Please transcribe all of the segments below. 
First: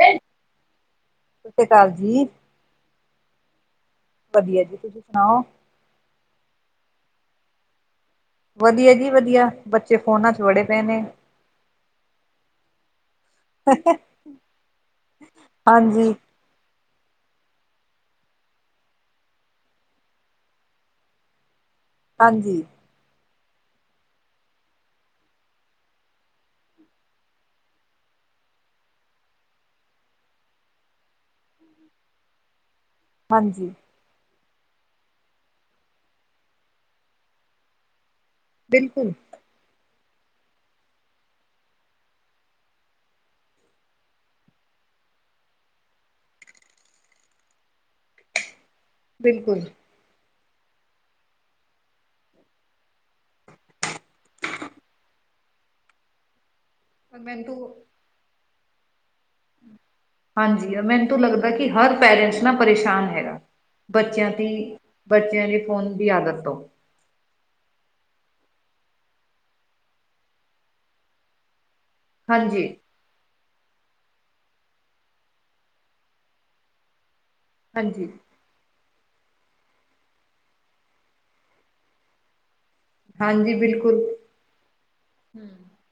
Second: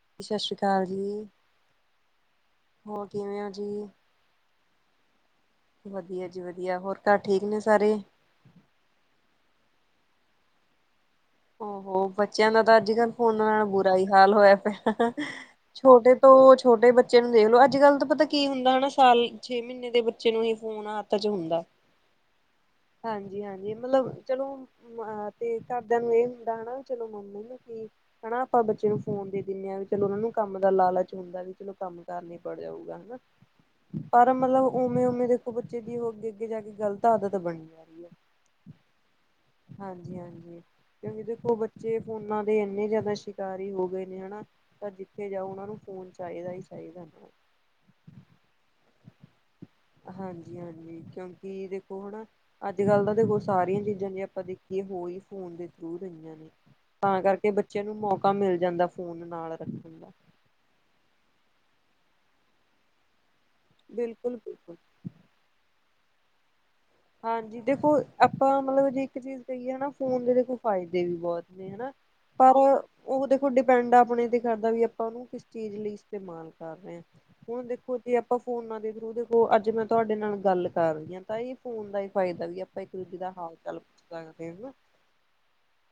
ਸਤਿ ਸਸ਼ੀ ਕਾਲ ਜੀ, ਸ਼੍ਰੀ ਅਕਾਲ ਜੀ, ਹੋਰ ਕਿਵੇਂ ਓ ਜੀ? ਵਧੀਆ ਜੀ ਤੁਸੀਂ ਸੁਣਾਓ। ਵਧੀਆ ਜੀ ਵਧੀਆ ਹੋਰ ਘਰ ਠੀਕ ਨੇ ਸਾਰੇ? ਵਧੀਆ ਜੀ ਵਧੀਆ ਬੱਚੇ ਫੋਨਾਂ 'ਚ ਵੜੇ ਪਏ ਨੇ। ਓਹੋ ਬੱਚਿਆਂ ਦਾ ਤਾਂ ਅੱਜ ਕੱਲ ਫੋਨਾਂ ਨਾਲ ਬੁਰਾ ਹੀ ਹਾਲ ਹੋਇਆ ਪਿਆ। ਹਾਂਜੀ, ਛੋਟੇ ਤੋਂ ਛੋਟੇ ਬੱ ਬੱਚੇ ਨੂੰ ਦੇਖ ਲੋ ਅੱਜ ਕੱਲ ਤਾਂ ਪਤਾ ਕੀ ਹੁੰਦਾ ਹਨਾ ਸਾਲ ਛੇ ਮਹੀਨੇ ਦੇ ਬੱਚੇ ਨੂੰ ਹੀ ਫੋਨ ਹੱਥ 'ਚ ਹੁੰਦਾ। ਹਾਂਜੀ ਹਾਂਜੀ-ਹਾਂਜੀ ਮਤਲਬ ਚਲੋ। ਅ ਤੇ ਘਰਦਿਆਂ ਨੂੰ ਇਹ ਹੁੰਦਾ ਹਨਾ ਵੀ ਚਲੋ [inaudible] ਕੀ ਹਨਾ ਆਪਾਂ ਬੱਚੇ ਨੂੰ ਫੋਨ ਦੇ ਦਿੰਨੇ ਹਾਂ ਵੀ ਚਲੋ ਉਹਨਾਂ ਨੂੰ ਕੰਮ ਦਾ ਲਾਲਚ ਹੁੰਦਾ ਵੀ ਚਲੋ ਕੰਮ ਕਰਨੀ ਪੜ ਜਾਊਗਾ ਹਨਾ। ਹਾਂਜੀ। ਪਰ ਮਤਲਬ ਉਵੇਂ-ਉਵੇਂ ਦੇਖੋ ਬੱਚੇ ਦੀ ਅੱਗੇ-ਅੱਗੇ ਜਾ ਕੇ ਗ਼ਲਤ ਆਦਤ ਬਣੀ ਜਾ ਰਹੀ ਏ। ਬਿਲਕੁਲ। ਹਾਂਜੀ-ਹਾਂਜੀ ਕਿਉਂਕਿ ਦੇਖੋ ਬੱਚੇ ਫੋਨਾ ਦੇ ਇੰਨੇ ਜ਼ਿਆਦਾ ਸ਼ਿਕਾਰ ਹੋ ਗਏ ਨੇ ਹਨਾ। ਤਾਂ ਜਿੱਥੇ ਜਾਓ ਉਹਨਾਂ ਨੂੰ ਫੋਨ ਚਾਹੀਦਾ ਹੀ ਚਾਹੀਦਾ। ਬਿਲਕੁਲ। ਹਾਂਜੀ-ਹਾਂਜੀ ਕਿਉਂਕਿ ਦੇਖੋ ਹਨਾ ਅੱਜਕੱਲ੍ਹ ਤਾਂ ਦੇਖੋ ਸਾਰੀਆਂ ਚੀਜ਼ਾਂ ਜੇ ਆਪਾਂ ਦੇਖੀਏ ਹੋ ਈ ਫੋਨ ਦੇ ਥਰੂ ਰਹੀਆਂ ਨੇ। ਤਾਂ ਮੈਨੂੰ ਕਰਕੇ ਤੂੰ ਬੱਚੇ ਨੂੰ ਮੌਕਾ ਮਿਲ ਜਾਂਦਾ ਫੋਨ ਨਾਲ ਰੱਖਣ ਦਾ। ਹਾਂਜੀ ਆ ਮੈਨੂੰ ਤੇ ਲੱਗਦਾ ਕਿ ਹਰ ਪੇਰੈਂਟਸ ਨਾਲ ਪਰੇਸ਼ਾਨ ਹੈਗਾ। ਬੱਚਿਆਂ ਬਿਲਕੁਲ ਦੀ, ਬਿਲਕੁਲ ਬੱਚਿਆਂ ਦੀ ਫੋਨ ਦੀ ਆਦਤ ਤੋਂ। ਹਾਂਜੀ ਦੇਖੋ ਆਪਾਂ ਮਤਲਬ ਜੇ ਇੱਕ ਚੀਜ਼ ਕਹੀਏ ਨਾ ਫੋਨ ਦੇ ਦੇ ਕੋਲ ਫ਼ਾਇਦੇ ਵੀ ਬਹੁਤ ਨੇ। ਹਨਾ ਪਰ ਹਾਂਜੀ। ਉਹ ਦੇਖੋ ਡਿਪੈਂਡ ਆਪਣੇ ਤੇ ਕਰਦਾ ਵੀ ਆਪਾਂ ਉਹਨੂੰ ਕਿਸ ਚੀਜ਼ ਲਈ ਇਸਤੇਮਾਲ ਕਰ ਰਹੇ ਆ। ਹੁਣ ਦੇਖੋ ਹਾਂਜੀ, ਜੀ ਆਪਾਂ ਫੋਨਾਂ ਦੇ ਥਰੂ ਦੇਖੋ ਅੱਜ ਮੈਂ ਤੁਹਾਡੇ ਨਾਲ ਗੱਲ ਕਰ ਰਹੀ ਆ ਤਾਂ ਈ ਫੋਨ ਦਾ ਹੀ ਫਾਇਦਾ ਵੀ ਆਪਾਂ ਇੱਕ-ਦੂਜੇ ਦਾ ਹਾਂਜੀ ਹਾਲ-ਚਾਲ ਬਿਲਕੁਲ, ਪੁੱਛ ਸਕਦੇ ਹਨਾ।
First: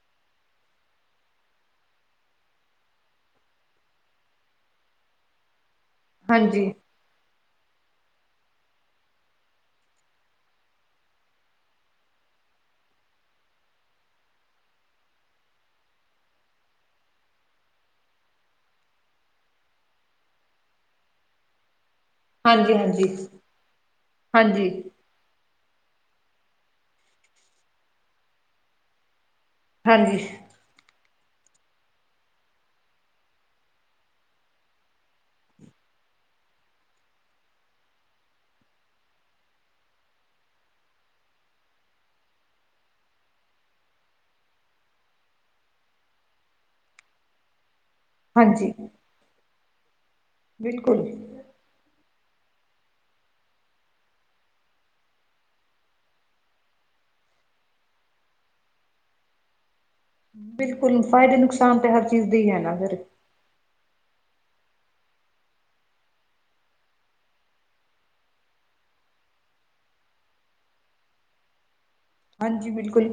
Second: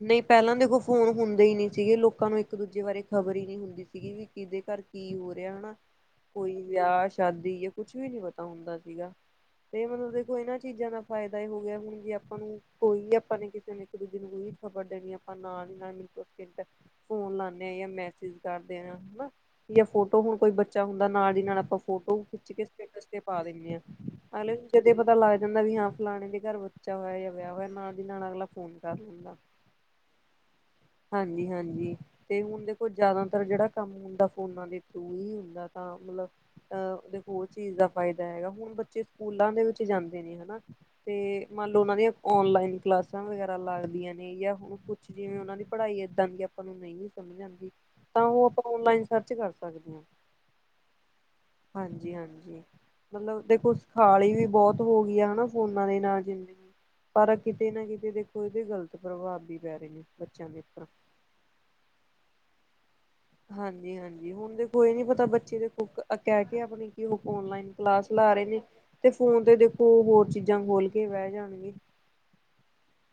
ਨਹੀਂ ਪਹਿਲਾਂ ਦੇਖੋ ਫੋਨ ਹੁੰਦੇ ਹੀ ਨੀ ਸੀਗੇ ਲੋਕਾਂ ਨੂੰ ਇੱਕ-ਦੂਜੇ ਬਾਰੇ ਖਬਰ ਈ ਨੀ ਹੁੰਦੀ ਸੀ। ਵੀ ਕਿਹਦੇ ਘਰ ਕੀ ਹੋ ਰਿਹਾ ਹਨਾ। ਕੋਈ ਹਾਂਜੀ, ਵਿਆਹ ਸ਼ਾਦੀ ਜਾਂ ਕੁਛ ਵੀ ਨਹੀਂ ਪਤਾ ਹੁੰਦਾ ਸੀਗਾ, ਤੇ ਮਤਲਬ ਦੇਖੋ ਇਹਨਾਂ ਚੀਜ਼ਾਂ ਦਾ ਫਾਇਦਾ ਹੀ ਹੋ ਗਿਆ ਹੁਣ ਜੇ ਆਪਾਂ ਨੂੰ ਕੋਈ ਆਪਾਂ ਨੇ ਕਿਸੇ ਨੇ ਇੱਕ-ਦੂਜੇ ਨੂੰ ਕੋਈ ਖ਼ਬਰ ਦੇਣੀ ਆਪਾਂ ਨਾਲ ਹੀ ਮ ਫੋਨ ਲਾਨੇ ਆ ਜਾਂ ਮੈਸੇਜ ਕਰਦੇ ਆ ਹਨਾ। ਜਾਂ ਫੋਟੋ ਹੁਣ ਕੋਈ ਬੱਚਾ ਹੁੰਦਾ ਨਾਲ ਦੀ ਨਾਲ ਆਪਾਂ ਫੋਟੋ ਖਿੱਚ ਕੇ ਹਾਂਜੀ, ਸਟੇਟਸ ਹਾਂਜੀ। ਤੇ ਪਾ ਦਿੰਨੇ ਆ, ਹਲੇ ਹਾਂਜੀ, ਜਦੇ ਪਤਾ ਲੱਗ ਜਾਂਦਾ ਵੀ ਹਾਂ ਫਲਾਣੇ ਦੇ ਘਰ ਬੱਚਾ ਹੋਇਆ ਜਾਂ ਵਿਆਹ ਹੋਇਆ ਨਾਲ ਦੀ ਨਾਲ ਅਗਲਾ ਫੋਨ ਕਰ ਲੈਂਦਾ। ਹਾਂਜੀ। ਹਾਂਜੀ- ਹਾਂਜੀ। ਤੇ ਹੁਨ ਦੇਖੋ, ਜੈਆਦਾਤਰ ਜੇਹੜਾ ਕੰਮ ਹੁੰਦਾ ਫੋਨਾਂ ਦੇ ਥਰੂ ਹੀ ਹੁੰਦਾ ਤਾਂ, ਮਤਲਬ ਅਹ ਦੇਖੋ ਹੋਰ ਚੀਜ਼ ਦਾ ਫਾਏਦਾ ਹੈਗਾ, ਹੁਣ ਬੱਚੇ ਸਕੂਲਾਂ ਦੇ ਵਿੱਚ ਜਾਂਦੇ ਨੇ ਹਨਾ ਤੇ ਮੰਨ ਲਓ, ਓਨਾਂ ਦੀਆਂ ਓਨਲਾਈਨ ਕਲਾਸਾਂ ਵਗੈਰਾ ਲੱਗਦੀਆਂ ਨੇ, ਯਾ ਹੁਣ ਕੁਛ ਜਿਵੇਂ ਓਨਾਂ ਦੀ ਪੜਾਈ ਏਦਾਂ ਦੀ ਆਪਾਂ ਨੂੰ ਨਈਂ ਵੀ ਸਮਝ ਆਂਦੀ ਤਾਂ ਓ ਆਪਾਂ ਹਾਂਜੀ ਓਨਲਾਈਨ ਸਰਚ ਕਰ ਸਕਦੇ ਆਂ। ਬਿਲਕੁਲ। ਹਾਂਜੀ -ਹਾਂਜੀ। ਮਤਲਬ ਦੇਖੋ ਸੋਖਾਲੀ ਵੀ ਬੌਤ ਹੋ ਗਈ ਐ ਨਾ, ਫੋਨਾ ਦੇ ਨਾਲ ਜਿੰਦਗੀ। ਪਰ ਕਿਤੇ ਨਾ ਕਿਤੇ ਦੇਖੋ, ਇਦੇ ਗਲਤ ਪ੍ਰਭਾਵ ਵੀ ਪੈ ਰਏ ਨੇ ਬੱਚਿਆਂ ਦੇ ਉੱਪਰ ਬਿਲਕੁਲ ਫਾਏਦੇ ਨੁਕਸਾਨ ਤੇ ਹਰ ਚੀਜ਼ ਦੇ ਈ ਹੈ ਨਾ ਫੇਰ ਹਾਂਜੀ- ਹਾਂਜੀ। ਹੁਨ ਦੇਖੋ ਏ ਨੀ ਪਤਾ ਬੱਚੇ ਦੇਖੋ ਅ ਕੇ ਆਪਨੀ ਕਿ ਓ ਓਨਲਾਈਨ ਕਲਾਸ ਲਾ ਰਏ ਨੇ। ਤੇ ਫੋਨ ਤੇ, ਦੇਖੋ ਓ ਹੋਰ ਚੀਜਾਂ ਖੋਲ ਕੇ ਬੈਹ ਜਾਣਗੇ। ਹਾਂਜੀ -ਬਿਲਕੁਲ।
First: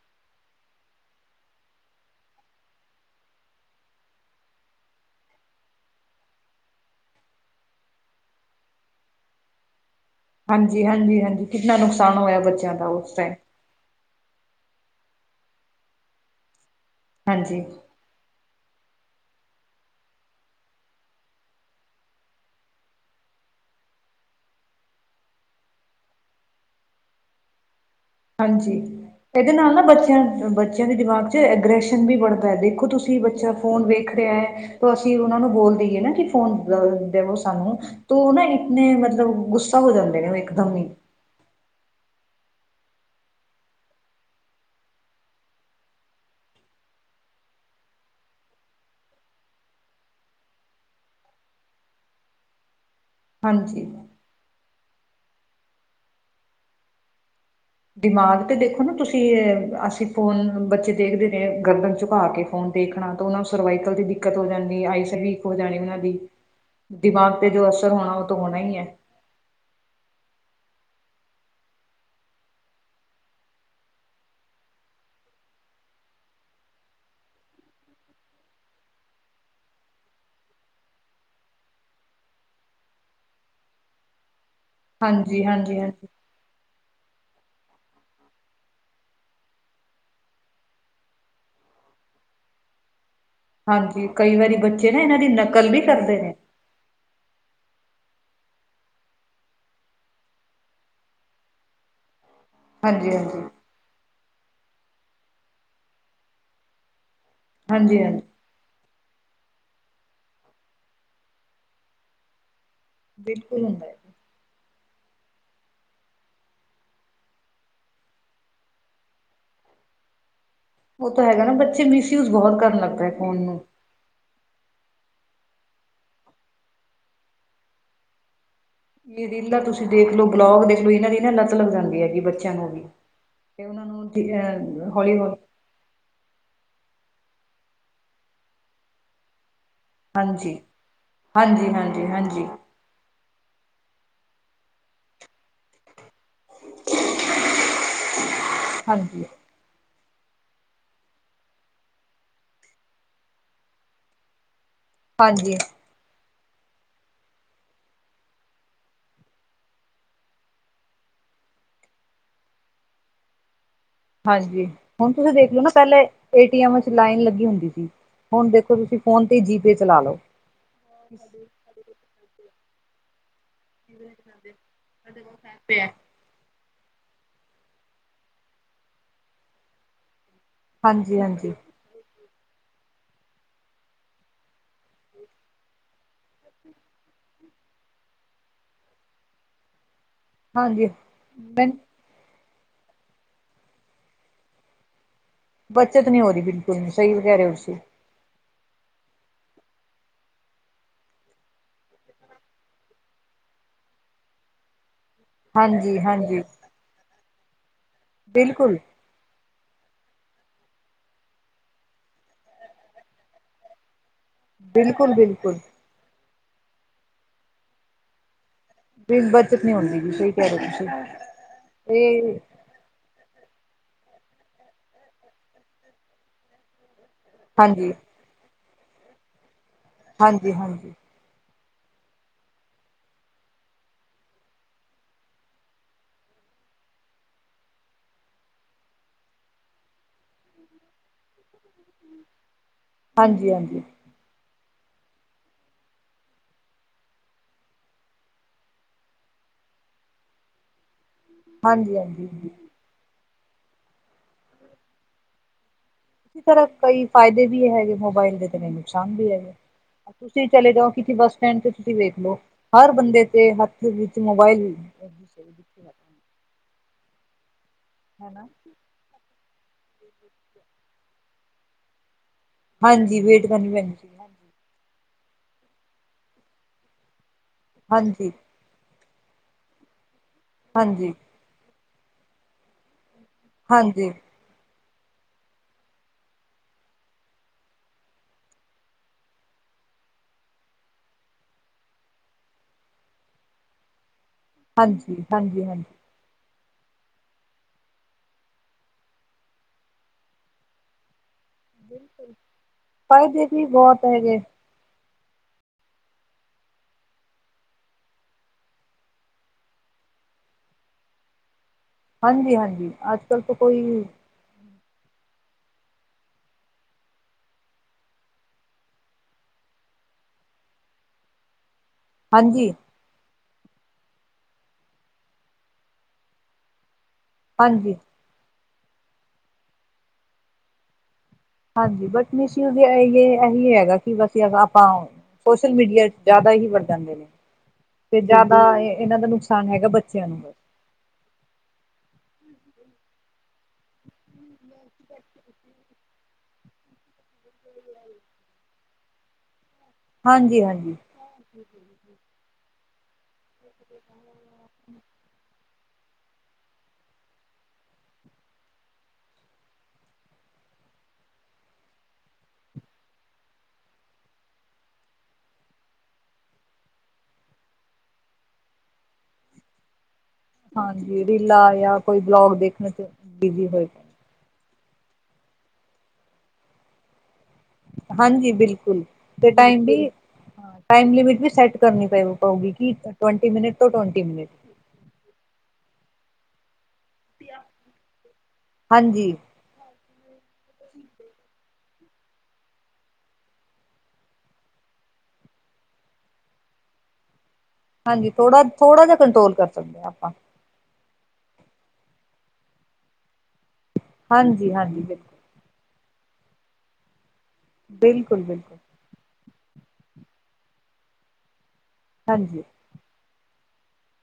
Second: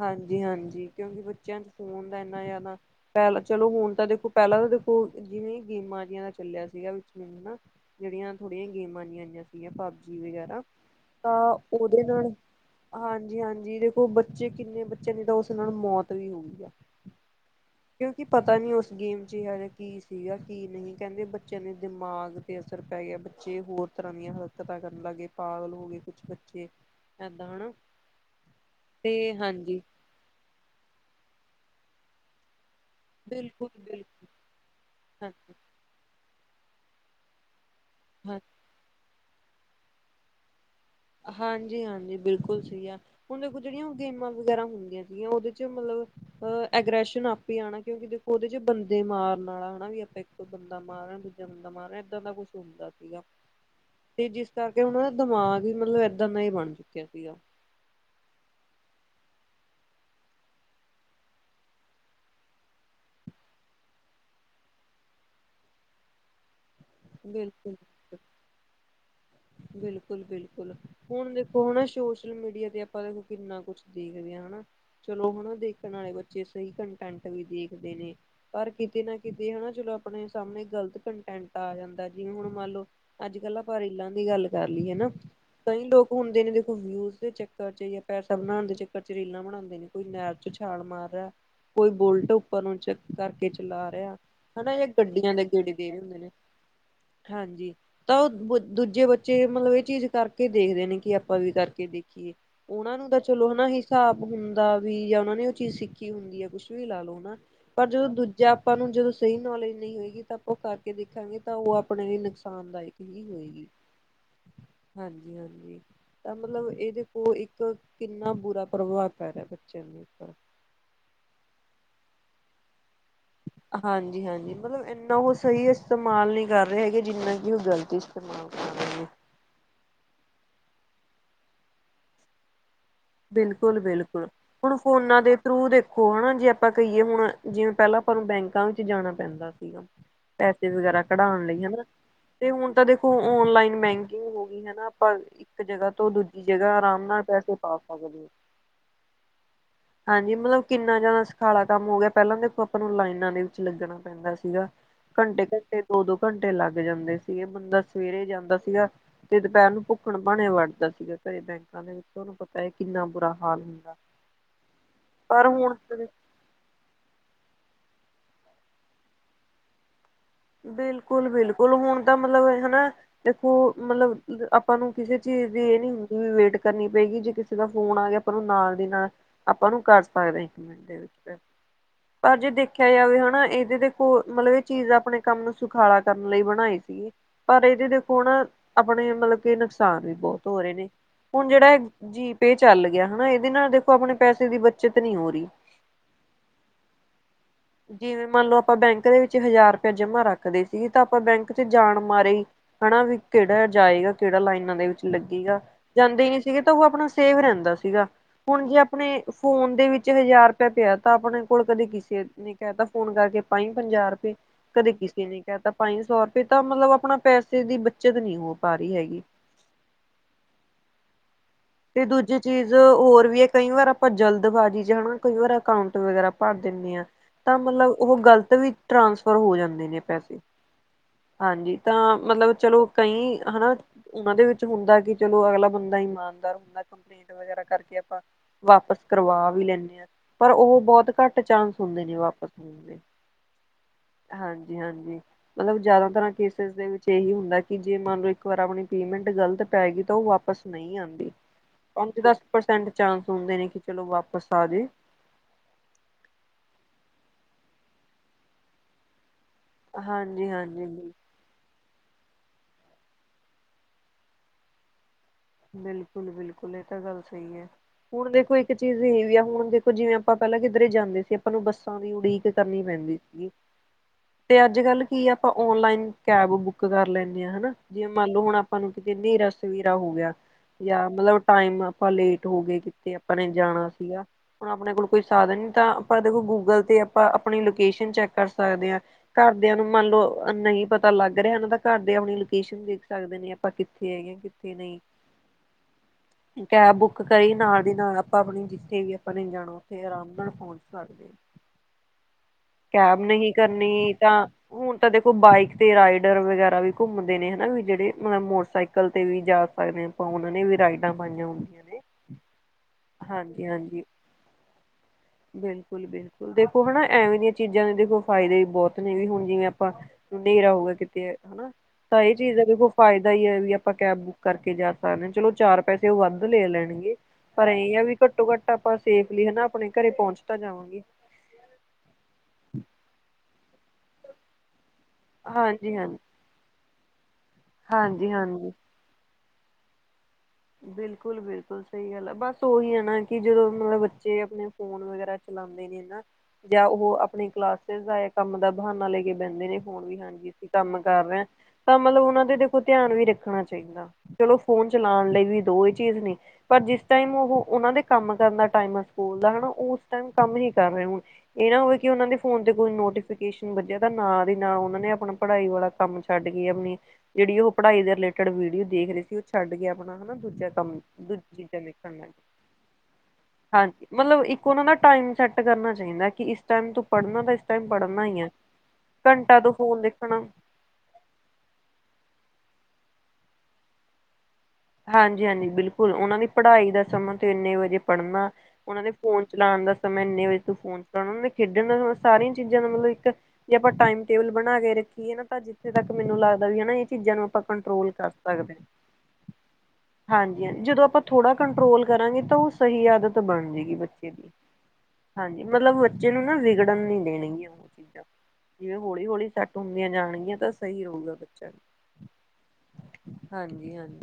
ਹਾਂਜੀ- ਹਾਂਜੀ ਕਿਉਂਕਿ ਬੱਚੇਆਂ ਨੂੰ ਫੋਨ ਦਾ ਇੰਨਾ ਐ ਨਾ ਪੈਲਾਂ ਚਲੋ ਹੁਨ ਤਾਂ ਦੇਖੋ, ਪੈਲਾਂ ਤਾਂ ਦੇਖੋ ਜਿਵੇਂ ਗੇਮਾਂ ਜੇਹੀਆਂ ਦਾ ਚੱਲੇਆ ਸੀਗਾ ਵਿੱਚ ਹੈਨਾ, ਜੇੜੀਆਂ ਥੋੜੀਆਂ ਗੇਮਾਂ ਜੀ ਆਈਆਂ ਪਬਜੀ ਵਗੈਰਾ ਹਾਂਜੀ ਹਾਂਜੀ ਹਾਂਜੀ ਤਾਂ, ਕਿੰਨਾ ਓਦੇ ਨੁਕਸਾਨ ਨਾਲ ਹੋਇਆ ਬੱਚਿਆਂ ਦਾ ਉਸ ਟਾਈਮ ਹਾਂਜੀ- ਹਾਂਜੀ ਦੇ ਓ ਬੱਚੇ, ਕਿੰਨੇ ਬੱਚੇਆਂ ਦੀ ਤਾਂ ਓਸ ਨਾਲ ਮੌਤ ਵੀ ਹੋਈ ਐ ਹਾਂਜੀ। ਕਿਉਂਕਿ ਪਤਾ ਨਈ ਓਸ ਗੇਮ 'ਚ ਐਹਾ ਜਾ ਕੀ ਸੀਗਾ ਕੀ ਨਈ ਕੈੰਦੇ ਬੱਚੇਆਂ ਦੇ ਦਮਾਗ ਅਸਰ ਪੈ ਗੇਆ, ਬੱਚੇ ਹੋਰ ਤਰਾਂ ਦੀਆਂ ਹਰਕਤਾਂ ਕਰਨ ਲੱਗ ਗਏ, ਪਾਗਲ ਹੋ ਗਏ ਕੁੱਛ ਬੱਚੇ। ਏਦਾਂ ਹੈਨਾ ਹਾਂਜੀ, ਏਦੇ ਨਾਲ ਨਾ ਬੱਚੇਆਂ-ਬੱਚੇਆਂ ਦੇ ਦਿਮਾਗ 'ਚ ਐਗਰੈਸ਼ਨ ਵੀ ਬਣਦਾ ਦੇਖੋ, ਤੁਸੀਂ ਤੁਸੀ, ਬੱਚਾ ਬਿਲਕੁਲ ਫੋਨ ਵੇਖ ਬਿਲਕੁਲ ਰੇਆ ਐ, ਤੋ ਅਸੀ ਓਨਾ ਨੂੰ ਹਾਂਜੀ ਬੋਲ ਦੇਈਏ ਨਾ ਕਿ ਫੋਨ ਦੇਵੋ ਸਾਨੂੰ, ਤੋ ਹਾਂ ਨਾ ਇਤਨੇ ਮਤਲਬ ਗੁੱਸਾ ਹੋ ਜਾਂਦੇ ਓ ਇਕਦਮ ਈ ਹਾਂਜੀ-ਹਾਂਜੀ, ਬਿਲਕੁਲ ਸਈ ਆ। ਹੁਨ ਦੇਖੋ ਜੇੜੀਆਂ ਗੇਮਾਂ ਵਗੈਰਾ ਹੁੰਦੀਆਂ ਸੀਗੀਆਂ ਓਦੇ 'ਚ ਮਤਲਬ ਅ ਐਗਰੈਸ਼ਨ ਆਪੇ ਈ ਆਨਾ, ਕਿਉਂਕਿ ਦੇਖੋ ਓਦੇ 'ਚ ਬੰਦੇ ਮਾਰਨ ਆਲਾ ਹਨਾ ਵੀ ਆਪੇ ਬੰਦਾ ਮਾਰ, ਦੂਜਾ ਬੰਦਾ ਮਾਰ, ਏਦਾਂ ਦਾ ਕੁਛ ਹੁੰਦਾ ਸੀਗਾ। ਹਾਂਜੀ। ਤੇ, ਜਿਸ ਕਰਕੇ ਓਨਾ ਦਾ ਦਮਾਗ ਵੀ ਮਤਲਬ ਏਦਾਂ ਦਾ ਈ, ਬਨ ਚੁੱਕੇਆ ਸੀਗਾ। ਦਿਮਾਗ ਤੇ ਦੇਖੋ ਨਾ, ਤੁਸੀਂ ਅਸੀ ਫੋਨ ਬੱਚੇ ਦੇਖਦੇ ਪਏ ਐਂ ਗਰਦਨ ਝੁਕਾ ਕੇ ਫੋਨ। ਦੇਖਣਾ ਤਾਂ, ਓਨਾਂ ਨੂੰ ਸਰਵਾਈਕਲ ਦੀ ਦਿੱਕਤ ਹੋ ਜਾਂਦੀ ਆਈਸ ਵੀਕ ਹੋ ਜਾਣੀ ਓਨਾਂ ਦੀ। [inaudible] ਦਿਮਾਗ ਤੇ ਜੋ ਅਸਰ ਹੋਣਾ ਓਹ ਤੋ ਹੋਨਾ ਈ ਐ। ਬਿਲਕੁਲ -ਬਿਲਕੁਲ। ਹੁਣ ਦੇਖੋ ਹੈਨਾ, ਸ਼ੋਸਲ ਮੀਡੀਆ ਤੇ ਆਪਾਂ ਦੇਖੋ ਕਿੰਨਾ ਕੁਛ ਦੇਖਦੇ ਆਂ, ਹਨਾ। ਚਲੋ ਹੈਨਾ, ਦੇਖਣ ਆਲੇ ਬੱਚੇ ਸਈ ਕੰਟੈਂਟ ਵੀ ਦੇਖਦੇ ਨੇ। ਪਰ ਕਿਤੇ ਨਾ ਕਿਤੇ ਹੈਨਾ ਚਲੋ ਆਪਣੇ ਸਾਮਣੇ ਗ਼ਲਤ ਕੰਟੈਂਟ ਆ ਜਾਂਦਾ, ਜਿਵੇਂ ਹੁਣ ਮੰਨ ਲਓ, ਅੱਜ ਕੱਲ ਆਪਾਂ ਰੀਲਾਂ ਦੀ ਗੱਲ ਕਰ ਲਈਏ ਨਾ, ਹਾਂਜੀ ਤਾਂ ਹਾਂਜੀ ਕਈ ਹਾਂਜੀ ਲੋਕ ਹੁਨ ਨੇ ਦੇਖੋ, ਵਿਊਜ਼ ਦੇ ਚੱਕਰ 'ਚ ਯਾ ਪੈਸਾ ਬਨਾਣ ਦੇ ਚੱਕਰ ਚ ਰੀਲਾਂ ਬਣਾਂਦੇ। ਕੋਈ ਨੈਰ 'ਚ ਛਾਲ ਮਾਰ ਰੇਆ, ਕੋਈ ਬੁਲਟ ਓਪਰ ਨੂੰ ਚੈੱਕ ਕਰਕੇ ਚਲਾ ਹਾਂਜੀ ਰੇਆ ਕਈ ਵਾਰੀ ਹਨਾ ਏ ਬੱਚੇ ਨਾ ਇਹਨਾਂ ਦੀ ਗੱਡੀਆਂ ਦੇ ਨਕਲ ਗੇੜੇ ਵੀ ਦੇ ਰਏ ਹੁੰਦੇ ਕਰਦੇ ਨੇ, ਹਾਂਜੀ। ਤਾਂ ਓਹ ਦੂਜੇ ਬੱਚੇ ਮਤਲਬ ਏ ਚੀਜ਼ ਕਰਕੇ ਦੇਖਦੇ ਨਈ ਕਿ ਆਪਾਂ ਵੀ ਕਰਕੇ ਦੇਖੀਏ। ਉਹਨਾਂ ਨੂੰ ਹਾਂਜੀ ਤਾਂ ਹਾਂਜੀ ਚਲੋ ਹਨਾ, ਹਿਸਾਬ ਹੁੰਦਾ ਵੀ ਜਾਂ ਓਹਨਾਂ ਨੇ ਉਹ ਚੀਜ਼ ਸਿੱਖੀ ਹੁੰਦੀ ਆ, ਕੁਛ ਵੀ ਲਾ ਲਓ ਹਨਾ। ਪਰ ਹਾਂਜੀ ਜਦੋਂ ਹਾਂਜੀ ਦੂਜਾ ਆਪਾਂ ਨੂੰ ਜਦੋਂ ਸਹੀ ਨੌਲੇਜ ਨਈ ਹੋਏਗੀ ਤਾਂ ਆਪਾਂ ਓ ਕਰਕੇ ਦੇਖਾਂਗੇ। ਤਾਂ ਉਹ ਆਪਣੇ ਵੀ ਨੁਕਸਾਨਦਾਇਕ ਹੀ ਬਿਲਕੁਲ ਹੋਏਗੀ ਹੁੰਦਾ ਹੈ ਹਾਂਜੀ- ਹਾਂਜੀ ਤਾਂ ਮਤਲਬ ਇਹਦੇ ਕੋਲ ਇੱਕ ਕਿੰਨਾ ਬੁਰਾ ਪ੍ਰਭਾਵ ਪੈ ਰਿਹਾ ਬੱਚੇਆਂ ਦੇ ਉਪਰ। ਓ ਤਾਂ ਹੈਗਾ ਨਾ ਬੱਚੇ ਮਿਸਯੂਜ ਬੋਹਤ ਕਰਨ ਲੱਗ ਪਏ ਫੋਨ ਨੂੰ। ਹਾਂਜੀ- ਹਾਂਜੀ ਮਤਲਬ ਏਨਾ ਉਹਸਹੀ ਇਸਤੇਮਾਲ ਨਹੀਂ ਕਰ ਰਹੇ ਹੈਗੇ ਜਿੰਨਾ ਕਿ ਉਹ ਗ਼ਲਤ ਇਸਤੇਮਾਲ ਰਹੇ ਨੇ ਵੀ ਰੀਲਾਂ ਤੁਸੀਂ ਦੇਖਲੋ, ਬਲੋਗ ਦੇਖਲੋ, ਏਹਨਾਂ ਦੀ ਨਾ ਲੱਤ ਲਗ ਜਾਂਦੀ ਹੈਗੀ ਬੱਚਿਆਂ ਨੂੰ ਵੀ। ਤੇ ਬਿਲਕੁਲ ਉਹਨਾਂ ਨੂੰ -ਬਿਲਕੁਲ ਹੁਣ ਅ ਹੌਲੀ ਫੋਨਾਂ ਦੇ ਹੌਲੀ ਥਰੂ ਦੇ ਹਨਾ ਜੇ ਆਪਾਂ ਕਹੀਏ ਹੁਣ ਜਿਵੇਂ ਪਹਿਲਾਂ ਆਪਾਂ ਨੂੰ ਬੈਂਕਾਂ ਵਿੱਚ ਜਾਣਾ ਪੈਂਦਾ ਸੀਗਾ। ਹਾਂਜੀ ਪੈਸੇ ਵਗੈਰਾ ਕਢਾਣ ਲਈ ਹਾਂਜੀ ਹਨਾ, ਹਾਂਜੀ ਹਾਂਜੀ ਤੇ ਹੁਣ ਤਾਂ ਦੇਖੋ ਹੁਨ ਔਨਲਾਈਨ ਬੈਕਿੰਗ ਹੋ ਗਈ ਹਨਾ, ਆਪਾਂ ਇੱਕ ਜਗ੍ਹਾ ਤੋਂ ਦੂਜੀ ਜਗ੍ਹਾ ਆਰਾਮ ਨਾਲ ਪੈਸੇ ਪਾ ਸਕਦੇ। ਹਾਂਜੀ। ਹਾਂਜੀ ਮਤਲਬ ਕਿੰਨਾ ਜ਼ਿਆਦਾ ਸਖਾਲਾ ਕੰਮ ਹੋ ਗਿਆ, ਪਹਿਲਾਂ ਦੇਖੋ ਆਪਾਂ ਨੂੰ ਲਾਈਨਾਂ ਦੇ ਵਿੱਚ ਲੱਗਨਾ ਪੈਂਦਾ ਸੀਗਾ ਘੰਟੇ ਹਾਂਜੀ -ਘੰਟੇ ਦੋ- ਦੋ ਘੰਟੇ ਲੱਗ ਜਾਂਦੇ ਸੀਗੇ, ਬੰਦਾ ਸਵੇਰੇ ਜਾਂਦਾ ਸੀਗਾ ਤੇ ਦੁਪਹਿਰ ਨੂੰ ਭੁੱਖਣ -ਭਾਣੇ ਵੱੜਦਾ ਸੀਗਾ ਘਰੇ, ਬੈਂਕਾਂ ਦੇ ਵਿੱਚ ਤਾਨੂੰ ਪਤਾ ਹੈ ਕਿੰਨਾ ਬੁਰਾ ਹਾਲ ਹੁੰਦਾ ਹਾਂਜੀ ਹੁਣ ਤੁਸੀਂ ਪਰ ਦੇਖ ਲਓ ਨਾ ਹੁਣ ਪੇਲੇ ਏ- ਟੀ-ਐਮ ਚ, ਲਾਈਨ ਲੱਗੀ ਹੁੰਦੀ ਸੀ, ਹੁਣ ਦੇਖੋ ਤੁਸੀਂ ਫੋਨ ਤੇ ਜੀਪੇ ਚਲਾ ਲੋ ਬਿਲਕੁਲ- ਬਿਲਕੁਲ ਹੁਣ ਤਾਂ ਮਤਲਬ ਏ ਹਨਾ ਦੇਖੋ ਮਤਲਬ ਆਪਾਂ ਨੂੰ ਕਿਸੇ ਚੀਜ਼ ਦੀ ਇਹ ਨੀ ਵੀ ਵੇਟ ਕਰਨੀ ਪਏਗੀ, ਜੇ ਕਿਸੇ ਦਾ ਫੋਨ ਆ ਗਿਆ ਆਪਾਂ ਓਨੂੰ ਨਾਲ ਦੀ ਨਾਲ ਆਪਾਂ ਓਨੂੰ ਕਰ ਸਕਦੇ। ਹਾਂਜੀ ਹਾਂਜੀ ਪਰ ਜੇ ਦੇਖਿਆ ਜਾਵੇ ਹਨਾ, ਇਹਦੇ ਦੇ ਕੋ ਮਤਲਬ ਏ ਚੀਜ਼ ਆਪਣੇ ਕੰਮ ਨੂੰ ਸੁਖਾਲਾ ਕਰਨ ਲਈ ਬਣਾਏ ਸੀ। ਪਰ ਏਦੇ ਦੇਖੋ ਨਾ, ਆਪਣੇ ਮਤਲਬ ਕਿ ਨੁਕਸਾਨ ਵੀ ਬੋਤ ਹੋ ਰਹੇ ਹਾਂਜੀ ਨੇ ਹੁਣ ਜੇੜਾ ਮ ਏ ਜੀ ਪੇ ਚੱਲ ਗੇਆ ਹਨਾ, ਏਦੇ ਨਾਲ ਦੇਖੋ ਆਪਣੇ ਪੈਸੇ ਦੀ ਬੱਚਤ ਨਈ ਹੋ ਰਈ। ਬੱਚਤ ਨਈ ਹੋ ਰਈ ਬਿਲਕੁਲ ਵੀ, ਸਹੀ ਕੈ ਰਹੇ ਓ ਤੁਸੀ। ਜਿਵੇਂ ਮੰਨ ਲਓ ਆਪਾਂ ਬੈਂਕ ਦੇ ਵਿੱਚ ਹਜ਼ਾਰ ਰੁਪਇਆ ਜਮਾ ਰੱਖਦੇ ਸੀ, ਤਾਂ ਆਪਾਂ ਬੈਂਕ ਚ ਜਾਣ ਮਾਰੇ ਹਨਾ ਵੀ ਕੇਹੜਾ ਜਾਏਗਾ, ਕੇਹੜਾ ਲਾਈਨਾਂ ਦੇ ਵਿੱਚ ਲੱਗੇਗਾ, ਹਾਂਜੀ ਜਾਂਦੇ ਨੀ ਹਾਂਜੀ ਸੀਗੇ ਤਾਂ ਉਹ ਆਪਣਾ ਸੇਫ ਰੇਂਦਾ ਸੀਗਾ ਹੁਣ ਬਿਲਕੁਲ ਜੇ ਆਪਣੇ ਫੋਨ ਦੇ ਵਿੱਚ ਹਜ਼ਾਰ ਰੁਪਇਆ ਪਿਆ ਤਾਂ ਆਪਣੇ ਕੋਲ ਕਦੇ ਕਿਸੇ ਨੇ ਕੈਤਾ ਫੋਨ ਕਰਕੇ ਪਾਈ ਪੰਜਾਹ ਰੁਪਏ, ਕਦੇ ਬਿਲਕੁਲ ਕਿਸੇ ਨੇ ਬਿਲਕੁਲ ਕੈਤਾ ਪਾਈ ਸੌ ਰੁਪਏ, ਤਾਂ ਮਤਲਬ ਆਪਣਾ ਪੈਸੇ ਦੀ ਬੱਚਤ ਨੀ ਹੋ ਪਾ ਰਹੀ ਹੈਗੀ ਬ ਬੱਚਤ ਨੀ ਹੁੰਦੀ ਵੀ, ਸਹੀ ਕਹਿ ਰਹੇ ਤੁਸੀਂ ਤੇ ਦੂਜੀ ਇਹ ਚੀਜ਼ ਜ ਔਰ ਵੀ ਆ, ਕਈ ਵਾਰ ਆਪਾਂ ਜਲਦਬਾਜ਼ੀ ਚ ਹਨਾ ਕਈ ਵਾਰ ਅਕਾਊਂਟ ਵਗੈਰਾ ਭਰ ਦਿੰਦੇ ਆ। ਤਾਂ ਮਤਲਬ ਹਾਂਜੀ ਉਹ ਗ਼ਲਤ ਵੀ ਟ੍ਰਾਂਸਫਰ ਹੋ ਜਾਂਦੇ ਨੇ ਪੈਸੇ। ਹਾਂਜੀ ਹਾਂਜੀ ਹਾਂਜੀ ਹਾਂਜੀ ਤਾਂ ਮਤਲਬ ਚਲੋ ਕਈ ਹਨਾ ਓਦੇ ਵਿੱਚ ਹੁੰਦਾ ਕਿ, ਚਲੋ ਅਗਲਾ ਬੰਦਾ ਇਮਾਨਦਾਰ ਕੰਪਲੇਂਟ ਵਗੈਰਾ ਕਰਕੇ ਆਪਾਂ ਵਾਪਿਸ ਕਰਵਾ ਵੀ ਲੇਨੇ ਆ। ਪਰ ਉਹ ਬਹੁਤ ਘੱਟ ਚਾਂਸ ਹੁੰਦੇ ਨੇ ਵਾਪਸ ਆਣ ਦੇ ਹਾਂਜੀ -ਹਾਂਜੀ। ਹਾਂਜੀ- ਹਾਂਜੀ। ਮਤਲਬ ਜਾਦਾ ਤਰਾ ਕੇਸਿਸ ਦੇ ਵਿੱਚ ਏਹੀ ਹੁੰਦਾ ਕਿ, ਜੇ ਮਨ ਲਓ, ਇੱਕ ਵਾਰ ਆਪਣੀ ਪੇਮੈਂਟ ਗਲਤ ਪੈਗੀ ਤਾਂ ਉਹ ਵਾਪਸ ਨਹੀਂ ਆਉਂਦੀ, ਹਾਂਜੀ ਪੰਜ ਹਾਂਜੀ ਦਸ ਇਸੀ ਪ੍ਰਸੈਂਟ ਚਾਂਸ ਹੁੰਦੇ ਨੇ ਕਿ ਚਲੋ ਵਾਪਸ ਆ ਜੇ ਤਰ੍ਹਾਂ ਕਈ ਫਾਇਦੇ ਵੀ ਹੈਗੇ ਮੋਬਾਇਲ ਦੇ ਨੁਕਸਾਨ ਵੀ ਹੈਗੇ ਤੁਸੀਂ ਹਾਂਜੀ ਚਲੇ ਹਾਂਜੀ ਜਾਓ ਬਿਲ ਕਿਸੀ ਬੱਸ ਸਟੈਂਡ ਤੇ ਤੁਸੀਂ ਵੇਖ ਲੋ, ਹਰ ਬੰਦੇ ਤੇ ਹੱਥ ਵਿੱਚ ਮੋਬਾਇਲ ਬਿਲਕੁਲ-ਬਿਲਕੁਲ ਇਹ ਤਾਂ ਗੱਲ ਸਹੀ ਐ, ਹੁਣ ਹਨਾ ਦੇਖੋ ਇੱਕ ਚੀਜ਼ ਵੀ ਆ ਹੁਣ ਦੇਖੋ ਜਿਵੇਂ ਆਪਾਂ ਪਹਿਲਾਂ ਕਿੱਧਰੇ ਜਾਂਦੇ ਸੀ, ਆਪਾਂ ਨੂੰ ਬੱਸਾਂ ਦੀ ਉਡੀਕ ਕਰਨੀ ਪੈਂਦੀ ਹਾਂਜੀ, ਵੇਟ ਸੀਗੀ ਕਰਨੀ ਪੈ ਤੇ ਅੱਜ ਕੱਲ ਕੀ ਆ ਆਪਾਂ ਓਨਲਾਈਨ ਕੈਬ ਬੁੱਕ ਕਰ ਲੈਂਦੇ ਹਾਂ, ਹਨਾ? ਜਿਵੇਂ ਹਾਂਜੀ ਮੰਨ ਲਓ ਹੁਣ ਆ ਆਪਾਂ ਨੂੰ ਕਿਤੇ ਹਨੇਰਾ ਸਵੇਰਾ ਹੋ ਗਿਆ ਜਾਂ ਹਾਂਜੀ ਮਤਲਬ ਟਾਈਮ ਆਪਾਂ ਲੇਟ ਹੋ ਗਏ ਕਿ ਤੇ ਆਪਾਂ ਨੇ ਜਾਣਾ ਹਾਂਜੀ ਸੀਗਾ ਹੁਣ ਆਪਣੇ ਕੋਲ ਕੋਈ ਸਾਧਨ ਨੀ ਤਾਂ ਆਪਾਂ ਦੇਖੋ ਗੂਗਲ ਤੇ ਆਪਾਂ ਆਪਣੀ ਲੋਕੇਸ਼ਨ ਚੈਕ ਕਰ ਸਕਦੇ ਹਾਂ। ਘਰਦਿਆਂ ਨੂੰ ਮੰਨ ਲਓ ਨਹੀਂ ਪਤਾ ਲੱਗ ਰਿਹਾ ਨਾ ਤਾਂ ਘਰ ਦੇ ਆਪਣੀ ਲੋਕੇਸ਼ਨ ਦੇਖ ਸਕਦੇ ਨੇ। ਆਪਾਂ ਕਿੱਥੇ ਹੈਗੇ ਆ ਕਿ ਹਾਂਜੀ ਹਾਂਜੀ ਹਾਂਜੀ। ਕੈਬ ਬੁੱਕ ਕਰੀ ਨਾਲ ਦੀ ਨਾਲ ਆਪਾਂ ਆਪਣੀ ਜਿੱਥੇ ਵੀ ਆਪਾਂ ਨੇ ਜਾਣਾ ਉੱਥੇ ਆਰਾਮ ਨਾਲ ਪਹੁੰਚ ਸਕਦੇ ਹਾਂ, ਕੈਬ ਫ਼ਾਇਦੇ ਨਹੀਂ ਵੀ ਬਹੁਤ ਕਰਨੀ ਹੈਗੇ। ਤਾਂ ਹੁਣ ਤਾਂ ਦੇਖੋ ਬਾਈਕ ਤੇ ਰਾਈਡਰ ਵਗੈਰਾ ਵੀ ਘੁੰਮਦੇ ਨੇ ਹਨਾ? ਵੀ ਜਿਹੜੇ ਮਤਲਬ ਮੋਟਰਸਾਈ ਕਲ ਤੇ ਵੀ ਜਾ ਸਕਦੇ ਹ ਆਪਾਂ, ਉਹਨਾਂ ਨੇ ਵੀ ਰਾਈਡਾਂ ਪਾਈਆਂ ਹੁੰਦੀਆਂ ਨੇ। ਹਾਂਜੀ ਹਾਂਜੀ, ਅੱਜ ਕੱਲ੍ਹ ਤੋਂ ਹਾਂਜੀ ਹਾਂਜੀ ਕੋਈ ਬਿਲਕੁਲ ਬਿਲਕੁਲ ਦੇਖੋ ਹਨਾ, ਐਵੇਂ ਦੀਆਂ ਚੀਜ਼ਾਂ ਦੇ ਦੇਖੋ ਫਾਇਦੇ ਬਹੁਤ ਨੇ ਵੀ ਹੁਣ, ਜਿਵੇਂ ਆਪਾਂ- ਹਨੇਰਾ ਹੋਊਗਾ ਕਿਤੇ ਹਨਾ ਤਾਂ ਇਹ ਚੀਜ਼ ਹੈ ਹਾਂਜੀ, ਦੇਖੋ ਫਾਇਦਾ ਹੀ ਹੈ ਵੀ ਆਪਾਂ ਕੈਬ ਬੁੱਕ ਕਰਕੇ ਜਾ ਸਕਦੇ ਹਾਂ, ਚਲੋ ਚਾਰ ਪੈਸੇ ਉਹ ਵੱਧ ਲੈ ਲੈਣਗੇ ਪਰ ਹਾਂਜੀ, ਇਹ ਆ ਵੀ ਘੱਟੋ ਘੱਟ ਆਪਾਂ ਸੇਫਲੀ ਹਨਾ ਆਪਣੇ ਘਰੇ ਪਹੁੰਚ ਤਾਂ ਜਾਵਾਂਗੇ। ਹਾਂਜੀ, ਬਟ ਮਿਸ ਯੂਸ ਇਹੀ ਹੈਗਾ ਕਿ ਬਸ ਆਪਾਂ ਸੋਸ਼ਲ ਹਾਂਜੀ ਮੀਡੀਆ ਚ ਹਾਂਜੀ ਜ਼ਿਆਦਾ ਹੀ ਵੜ੍ਹ ਜਾਂਦੇ ਨੇ ਤੇ ਹਾਂਜੀ ਜ਼ਿਆਦਾ ਹਾਂਜੀ ਇਹ ਇਹਨਾਂ ਦਾ ਨੁਕਸਾਨ ਹੈਗਾ ਬੱਚਿਆਂ ਨੂੰ [inaudible] ਬਿਲਕੁਲ-ਬਿਲਕੁਲ, ਸਹੀ ਗੱਲ ਆ ਬਸ ਉਹੀ ਹੈ ਨਾ ਕਿ ਜਦੋਂ ਮਤਲਬ ਬੱਚੇ ਆਪਣੇ ਫੋਨ ਵਗੈਰਾ ਚਲਾਉਂਦੇ ਨੇ ਨਾ ਜਾਂ ਉਹ ਆਪਣੇ ਕਲਾਸਿਸ ਦਾ ਕੰਮ ਦਾ ਬਹਾਨਾ ਲੈ ਕੇ ਬਹਿੰਦੇ ਨੇ। ਹਾਂਜੀ -ਹਾਂਜੀ ਅਸੀਂ ਕੰਮ ਕਰ ਰਹੇ ਤਾਂ ਮਤਲਬ ਉਹਨਾਂ ਦਾ ਦੇਖੋ ਧਿਆਨ ਵੀ ਰੱਖਣਾ ਚਾਹੀਦਾ, ਚਲੋ ਫੋਨ ਚਲਾਉਣ ਲਈ ਵੀ ਦੋ ਹੀ ਚੀਜ਼ ਨੀ। ਪਰ ਜਿਸ ਟਾਈਮ ਉਹੋ ਓਹਨਾ ਦੇ ਕੰਮ ਕਰਨ ਦਾ ਟਾਈਮ ਸਕੂਲ ਦਾ ਓਸ ਟਾਈਮ ਕਮ ਹੀ ਕਰ ਰਹੇ ਹੋਣ। ਇਹ ਨਾ ਹੋਵੇ ਕਿ ਉਹਨਾ ਦੇ ਫੋਨ ਤੇ ਕੋਈ ਨੋਟੀਫਿਕੇਸ਼ਨ ਵਜੇ ਨਾਲ ਹੀ ਨਾਲ ਉਹਨਾਂ ਨੇ ਆਪਣਾ ਪੜ੍ਹਾਈ ਵਾਲਾ ਕੰਮ ਛੱਡ ਗਈ, ਆਪਣੀ ਜਿਹੜੀ ਉਹ ਪੜ੍ਹਾਈ ਦੇ ਰਿਲੇਟਿਡ ਵੀਡੀਓ ਦੇਖ ਰਹੇ ਸੀ, ਉਹ ਛੱਡ ਗਿਆ ਆਪਣਾ ਹਨਾ? ਦੂਜਾ ਕੰਮ ਹਾਂਜੀ, ਦੂਜੀ ਰੀਲਾਂ ਚੀਜ਼ਾਂ ਜਾਂ ਦੇਖਣ ਕੋਈ ਲੱਗ ਗਏ ਬਲੋਗ ਦੇਖਣ ਚ ਬਿਜੀ ਹੋਏ ਹਾਂਜੀ ਮਤਲਬ ਇਕ ਉਹਨਾ ਦਾ ਟਾਈਮ ਸੈਟ ਕਰਨਾ ਚਾਹੀਦਾ, ਕਿ ਇਸ ਟਾਈਮ- ਪੜ੍ਹਨਾ ਤਾਂ ਇਸ ਟਾਈਮ ਪੜ੍ਹਨਾ ਹੀ ਹੈ। ਹਾਂਜੀ ਬਿਲਕੁਲ ਤੇ ਘੰਟਾ ਤੋਂ ਟਾਈਮ ਫੋਨ ਵੀ ਦੇਖਣਾ- ਟਾਈਮ ਲਿਮਿਟ ਵੀ ਸੈੱਟ ਕਰਨੀ ਪੈ ਪਊਗੀ, ਕਿ ਟਵੈਨਟੀ ਮਿੰਟ ਤੋਂ ਟਵੈਨਟੀ ਮਿਟ- ਹਾਂਜੀ- ਹਾਂਜੀ, ਬਿਲਕੁਲ ਉਹਨਾ ਦੀ ਪੜ੍ਹਾਈ ਦਾ ਸਮਾ ਤੋ ਇਨੇ ਵਜੇ ਪੜ੍ਹਨਾ, ਉਹਨਾ ਦੇ ਹਾਂਜੀ ਫੋਨ- ਚਲਾਉਣ ਦਾ ਸਮਾਂ ਇਨੇ ਵਜੇ ਤੂੰ ਫੋਨ ਚਲਾਉੇ, ਖੇਡਣ ਦਾ ਸਮਾ ਸਾਰੀਆਂ ਚੀਜਾ ਦਾ ਮਤਲਬ ਇਕ- ਜੇ ਆਪਾ ਟਾਈਮ ਟੇਬਲ ਬਣਾ ਕੇ ਰੱਖੀਏ ਨਾ ਤਾਂ ਜਿਥੇ ਤੱਕ ਮੈਨੂੰ ਲਗਦਾ ਵੀ ਇਹ ਚੀਜਾ ਨੂੰ- ਆਪਾਂ ਕੰਟਰੋਲ ਹਾਂਜੀ, ਕਰ ਥੋੜਾ- ਸਕਦੇ ਹਾਂ ਥੋੜਾ ਜਿਹਾ ਕੰਟਰੋ ਕਰ ਸਕਦੇ ਹਾਂ। ਹਾਂਜੀ- ਹਾਂਜੀ, ਜਦੋ ਆਪਾ ਥੋੜ੍ਹਾ ਕੰਟਰੋਲ ਕਰਾਂਗੇ ਤਾਂ ਉਹ ਸਹੀ ਆਦਤ ਬਣ ਜਾਏਗੀ ਬ- ਹਾਂਜੀ- ਹਾਂਜੀ, ਬਿਲ- ਹਾਂਜੀ, ਮਤਲਬ ਬੱਚੇ ਨੂੰ ਨਾ ਵਿਗੜਨ ਨੀ ਦੇਣਗੀਆਂ, ਉਹ ਚੀਜਾ ਬਿਲਕੁਲ ਬਿਲਕੁਲ - ਹੌਲੀ-ਹੌਲੀ ਸੈਟ ਹੁੰਦੀਆਂ ਜਾਣਗੀਆਂ ਤਾਂ ਸਹੀ ਰਹੂਗਾ, ਬੱਚਾ ਹਾਂਜੀ। ਹਾਂਜੀ- ਹਾਂਜੀ।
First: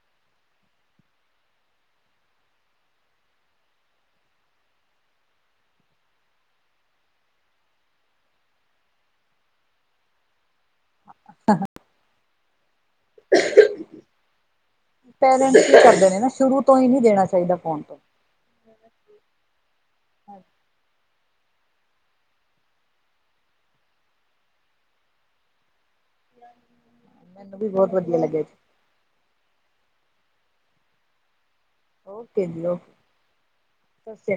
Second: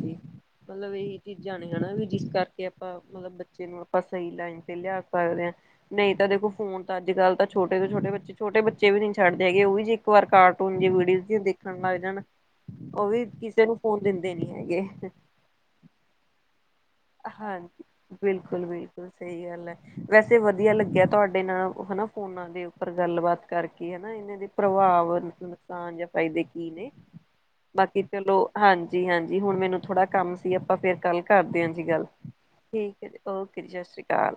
ਮਤਲਬ ਏਹੀ ਚੀਜਾ ਨੇ ਹਨਾ ਵੀ ਜਿਸ ਕਰਕੇ ਆਪਾ- ਮਤਲਬ, ਬੱਚੇ ਨੂੰ ਆਪਾ ਸਹੀ ਲਾਈਨ ਤੇ ਲਿਆ ਸਕਦੇ ਆ ਨਈ ਤਾਂ ਦੇਖੋ ਫੋਨ ਤਾਂ ਅੱਜ ਕੱਲ੍ਹ ਤਾਂ ਛੋਟੇ ਤੋਂ ਛੋਟੇ ਬੱਚੇ ਛੋਟੇ ਬੱਚੇ ਵੀ ਨੀ ਛੱਡਦੇ ਹੈਗੇ ਓ ਵੀ ਇਕ ਵਾਰ ਕਾਰਟੂਨ ਦੀਆ ਵੀਡੀਓ ਜੀਆ ਦੇਖਣ ਲੱਗ ਜਾਣ, ਓ ਵੀ ਕਿਸੇ ਨੂੰ ਫੋਨ ਦਿੰਦੇ ਨੀ। ਹੈਗੇ- ਪੇਰੈਟਸ ਕੀ ਕਰਦੇ ਨੇ ਨਾ, ਸ਼ੁਰੂ ਤੋ ਹੀ ਏਨੂੰ ਹਾਂਜੀ, ਬਿਲਕੁਲ-ਬਿਲਕੁਲ ਸਹੀ ਗੱਲ ਐ, ਵੈਸੇ ਵਧੀਆ ਲੱਗੇਆ, ਤੁਆਡੇ ਨਾ ਹਨਾ ਫੋਨਾ ਦੇ ਓਪਰ ਗੱਲਬਾਤ ਕਰਕੇ ਹਨਾ, ਏਨਾ ਦੇ ਪ੍ਰਭਾਵ ਨੁਕਸਾਨ ਜਾਂ ਫਾਇਦੇ ਕੀ ਨੇ? ਮੈਨੂੰ ਵੀ ਬਹੁਤ ਬਾਕੀ ਵਧੀਆ ਚਲੋ ਲੱਗਿਆ ਜੀ ਹਾਂਜੀ-ਹਾਂਜੀ, ਹੁਣ ਮੈਨੂੰ ਥੋੜਾ ਕੰਮ ਸੀ ਆਪਾ ਫੇਰ ਕੱਲ ਕਰਦੇ ਹਾਂ ਠੀਕ ਐ ਓਕੇ ਓਕੇ ਜੀ, ਓਕੇ ਜੀ, ਸਤਿ ਸ਼੍ਰੀ ਅਕਾਲ।